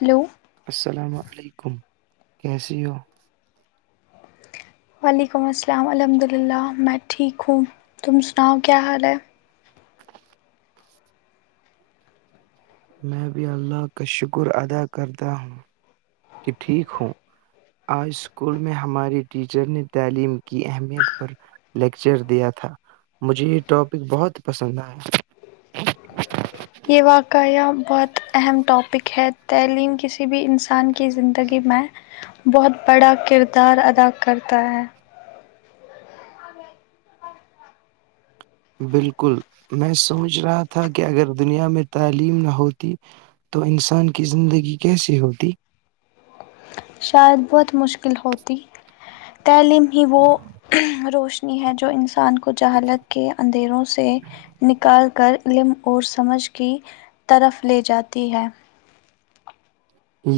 hello السلام علیکم کیسی ہو وعلیکم السلام الحمد اللہ میں ٹھیک ہوں تم سناؤ کیا حال ہے میں بھی اللہ کا شکر ادا کرتا ہوں کہ ٹھیک ہوں آج اسکول میں ہماری ٹیچر نے تعلیم کی اہمیت پر لیکچر دیا تھا مجھے یہ ٹاپک بہت پسند آیا [unintelligible] یہ واقعہ بہت اہم ٹاپک ہے تعلیم کسی بھی انسان کی زندگی میں بہت بڑا کردار ادا کرتا ہے بالکل میں سوچ رہا تھا کہ اگر دنیا میں تعلیم نہ ہوتی تو انسان کی زندگی کیسی ہوتی شاید بہت مشکل ہوتی تعلیم ہی وہ روشنی ہے جو انسان کو جہالت کے اندھیروں سے نکال کر علم اور سمجھ کی طرف لے جاتی ہے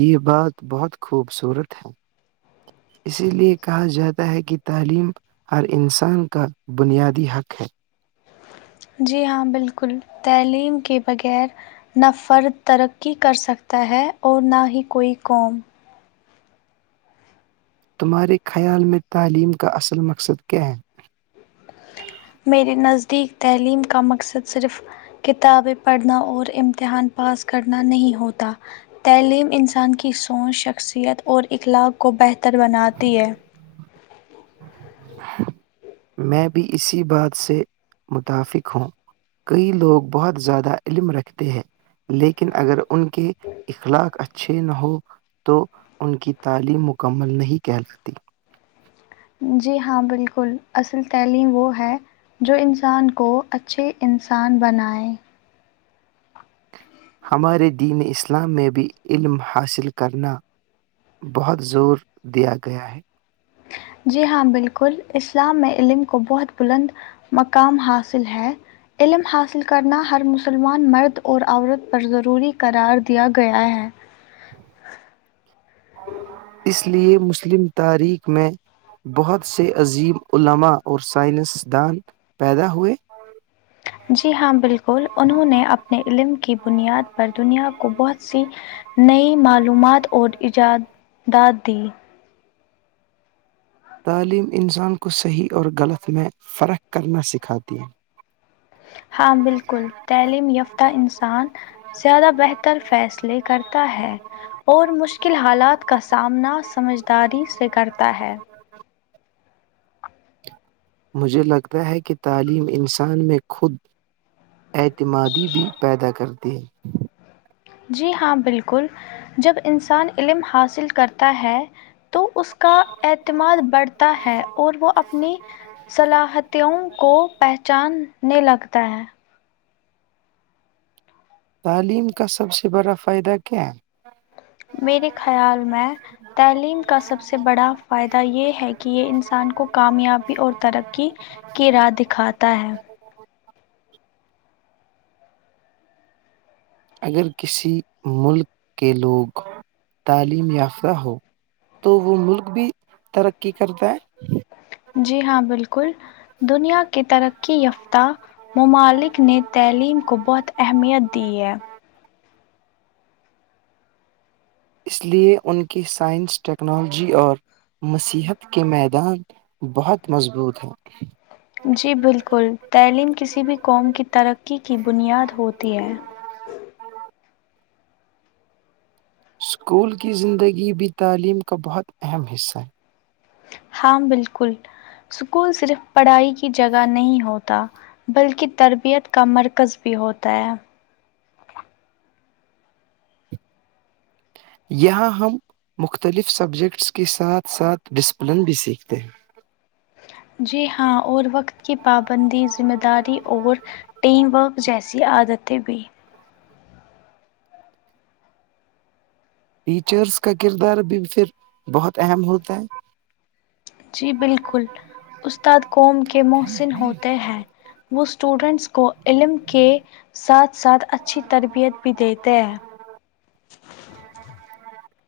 یہ بات بہت خوبصورت ہے اسی لیے کہا جاتا ہے کہ تعلیم ہر انسان کا بنیادی حق ہے جی ہاں بالکل تعلیم کے بغیر نہ فرد ترقی کر سکتا ہے اور نہ ہی کوئی قوم تمہارے خیال میں تعلیم کا اصل مقصد کیا ہے میرے نزدیک تعلیم کا مقصد صرف کتابیں پڑھنا اور امتحان پاس کرنا نہیں ہوتا تعلیم انسان کی سوچ شخصیت اور اخلاق کو بہتر بناتی ہے میں بھی اسی بات سے متفق ہوں کئی لوگ بہت زیادہ علم رکھتے ہیں لیکن اگر ان کے اخلاق اچ اچھے نہ ہو تو ان کی تعلیم مکمل نہیں کہلاتی جی ہاں بالکل اصل تیلیم وہ ہے جو انسان کو اچھے انسان بنائے ہمارے دین اسلام میں بھی علم حاصل کرنا بہت زور دیا گیا ہے جی ہاں بالکل اسلام میں علم کو بہت بلند مقام حاصل ہے علم حاصل کرنا ہر مسلمان مرد اور عورت پر ضروری قرار دیا گیا ہے [inaudible] اس لیے مسلم تاریخ میں بہت سے عظیم علماء اور سائنسدان پیدا ہوئے جی ہاں بالکل انہوں نے اپنے علم کی بنیاد پر دنیا کو بہت سی نئی معلومات اور ایجاداد دی تعلیم انسان کو صحیح اور غلط میں فرق کرنا سکھاتی ہے ہاں بالکل تعلیم یافتہ انسان زیادہ بہتر فیصلے کرتا ہے اور مشکل حالات کا سامنا سمجھداری سے کرتا ہے مجھے لگتا ہے کہ تعلیم انسان میں خود اعتمادی بھی پیدا کرتے ہیں جی ہاں بالکل جب انسان علم حاصل کرتا ہے تو اس کا اعتماد بڑھتا ہے اور وہ اپنی صلاحیتیوں کو پہچاننے لگتا ہے تعلیم کا سب سے بڑا فائدہ کیا ہے میرے خیال میں تعلیم کا سب سے بڑا فائدہ یہ ہے کہ یہ انسان کو کامیابی اور ترقی کی راہ دکھاتا ہے اگر کسی ملک کے لوگ تعلیم یافتہ ہو تو وہ ملک بھی ترقی کرتا ہے جی ہاں بالکل دنیا کے ترقی یافتہ ممالک نے تعلیم کو بہت اہمیت دی ہے اس لیے ان کی سائنس ٹیکنالوجی اور مصحت کے میدان بہت مضبوط ہیں جی بالکل تعلیم کسی بھی قوم کی ترقی کی بنیاد ہوتی ہے اسکول کی زندگی بھی تعلیم کا بہت اہم حصہ ہے ہاں بالکل اسکول صرف پڑھائی کی جگہ نہیں ہوتا بلکہ تربیت کا مرکز بھی ہوتا ہے یہاں ہم مختلف سبجیکٹس کے ساتھ ساتھ ڈسپلن بھی سیکھتے ہیں جی ہاں اور وقت کی پابندی ذمہ داری اور ٹیم ورک جیسی عادتیں بھی ٹیچرس کا کردارب پھر بہت اہم ہوتا ہے جی بالکل استاد قوم کے محسن ہوتے ہیں وہ اسٹوڈنٹس کو علم کے ساتھ ساتھ اچھی تربیت بھی دیتے ہیں [inaudible]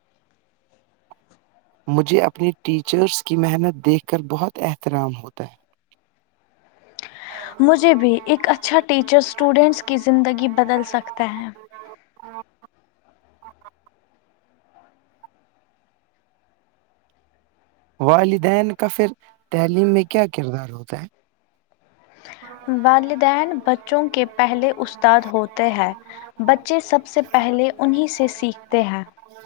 مجھے اپنی ٹیچرس کی محنت دیکھ کر بہت احترام ہوتا ہے مجھے بھی ایک اچھا ٹیچر اسٹوڈینٹس کی زندگی بدل سکتا ہے ہاں [unintelligible] والدین کا پھر تعلیم میں کیا کردار ہوتا ہے والدین بچوں کے پہلے استاد ہوتے ہیں بچے سب سے پہلے انہیں سے سیکھتے ہیں ہاں [unintelligible]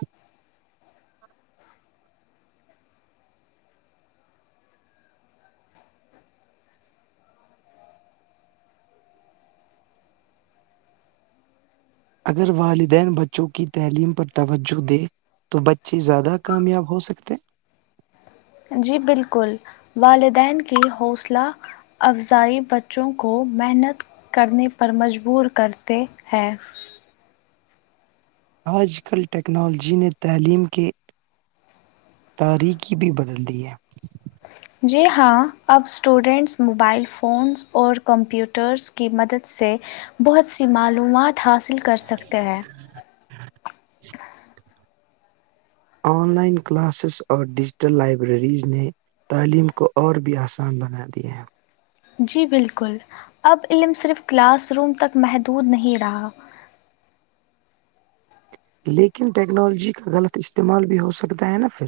اگر والدین بچوں کی تعلیم پر توجہ دے تو بچے زیادہ کامیاب ہو سکتے جی بالکل والدین کی حوصلہ افزائی بچوں کو محنت کرنے پر مجبور کرتے ہیں آج کل ٹیکنالوجی نے تعلیم کے تاریکی بھی بدلتی ہے جی ہاں اب اسٹوڈنٹس موبائل فونس اور کمپیوٹرس کی مدد سے بہت سی معلومات حاصل کر سکتے ہیں ج [inaudible] [inaudible] آن لائن کلاسز اور ڈیجیٹل لائبریریز نے تعلیم کو اور بھی آسان بنا دیا ہیں جی بالکل اب علم صرف کلاس روم تک محدود نہیں رہا لیکن ٹیکنالوجی کا غلط استعمال بھی ہو سکتا ہے نا پھر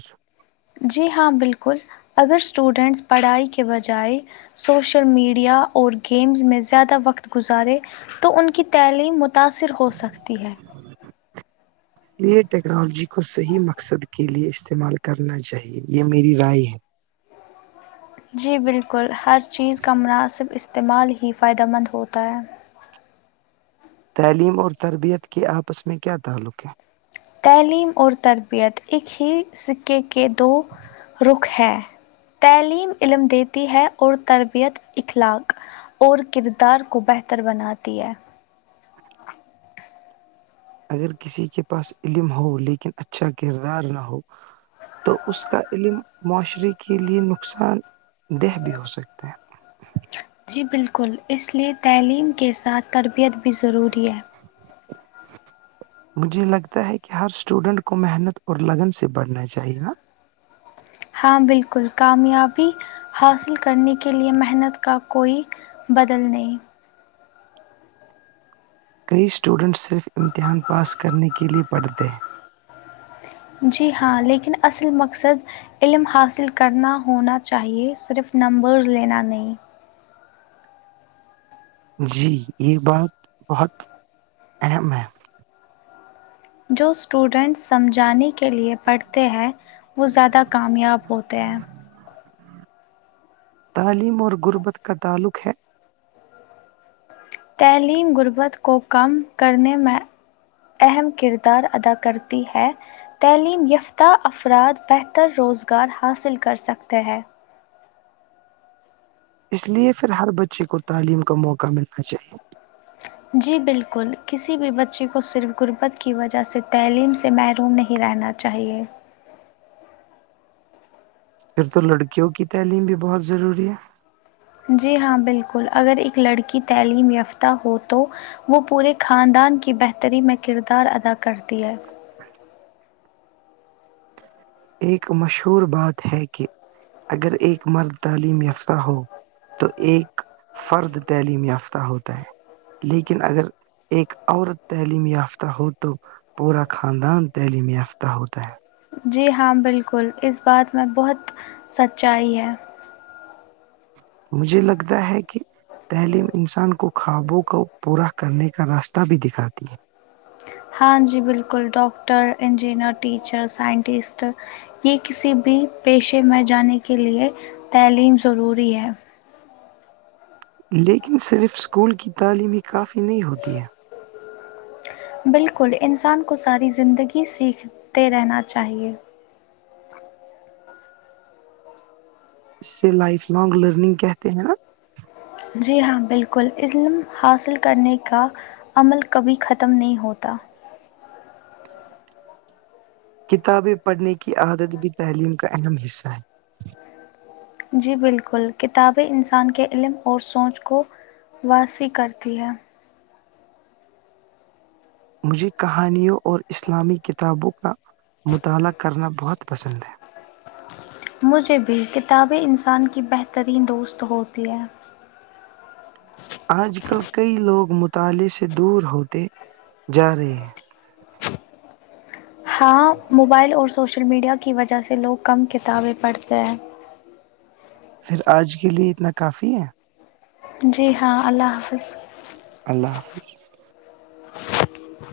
جی ہاں بالکل اگر اسٹوڈینٹس پڑھائی کے بجائے سوشل میڈیا اور گیمز میں زیادہ وقت گزارے تو ان کی تعلیم متاثر ہو سکتی ہے یہ ٹیکنالوجی کو صحیح مقصد کے لیے استعمال کرنا چاہیے یہ میری رائے ہے جی بالکل ہر چیز کا مناسب استعمال ہی فائدہ مند ہوتا ہے تعلیم اور تربیت کے آپس میں کیا تعلق ہے تعلیم اور تربیت ایک ہی سک کے دو رخ ہیں تعلیم علم دیتی ہے اور تربیت اخلاق اور کردار کو بہتر بناتی ہے اگر کسی کے پاس علم ہو لیکن اچھا کردار نہ ہو تو اس کا علم معاشرے کے لیے نقصان دہ بھی ہو سکتے ہیں جی بالکل اس لیے تعلیم کے ساتھ تربیت بھی ضروری ہے [inaudible] مجھے لگتا ہے کہ ہر اسٹوڈینٹ کو محنت اور لگن سے بڑھنا چاہیے نا ہاں بالکل کامیابی حاصل کرنے کے لیے محنت کا کوئی بدلنے [unintelligible] کئی اسٹوڈنٹس صرف امتحان پاس کرنے کے لیے پڑھتے ہیں جی ہاں لیکن اصل مقصد علم حاصل کرنا ہونا چاہیے صرف نمبرز لینا نہیں جی یہ بات بہت اہم ہے جو اسٹوڈینٹس سمجھانے کے لیے پڑھتے ہیں وہ زیادہ کامیاب ہوتے ہیں تعلیم اور غربت کا تعلق ہے تعلیم غربت کو کم کرنے میں اہم کردار ادا کرتی ہے تعلیم یافتہ افراد بہتر روزگار حاصل کر سکتے ہیں اس لیے پھر ہر بچے کو تعلیم کا موقع ملنا چاہیے جی بالکل کسی بھی بچی کو صرف غربت کی وجہ سے تعلیم سے محروم نہیں رہنا چاہ چاہیے پھر تو لڑکیوں کی تعلیم بھی بہت ضروری ہے جی ہاں بالکل اگر ایک لڑکی تعلیم یافتہ ہو تو وہ پورے خاندان کی بہتری میں کردار ادا کرتی ہے [inaudible] ایک مشہور بات ہے کہ اگر ایک مرد تعلیم یافتہ ہو تو ایک فرد تعلیم یافتہ ہوتا ہے لیکن اگر ایک عورت تعلیم یافتہ ہو تو پورا خاندان تعلیم یافتہ ہوتا ہے جی ہاں بالکل اس بات میں بہت سچائی ہے مجھے لگتا ہے کہ تعلیم انسان کو خوابوں کو پورا کرنے کا راستہ بھی دکھاتی ہے ہاں جی بالکل ڈاکٹر انجنئر ٹیچر سائنٹسٹ یہ کسی بھی پیشے میں جانے کے لیے تعلیم ضروری ہے لیکن صرف اسکول کی تعلیم ہی کافی نہیں ہوتی ہے بالکل انسان کو ساری زندگی سیکھتے رہنا چاہیے اس سے لائف لانگ لرننگ کہتے ہیں نا جی ہاں بالکل علم حاصل کرنے کا عمل کبھی ختم نہیں ہوتا کتابیں پڑھنے کی عادت بھی تعلیم کا اہم حصہ ہے جی بالکل کتابیں انسان کے علم اور سوچ کو واسی کرتی ہے مجھے کہانیوں اور اسلامی کتابوں کا مطالعہ کرنا بہت پسند ہے مجھے بھی کتابیں انسان کی بہترین دوست ہوتی ہے آج کل کئی لوگ مطالعے سے دور ہوتے جا رہے ہیں ہاں موبائل اور سوشل میڈیا کی وجہ سے لوگ کم کتابیں پڑھتے ہیں پھر آج کے لیے اتنا کافی ہے جی ہاں اللہ حافظ اللہ حافظ [inaudible]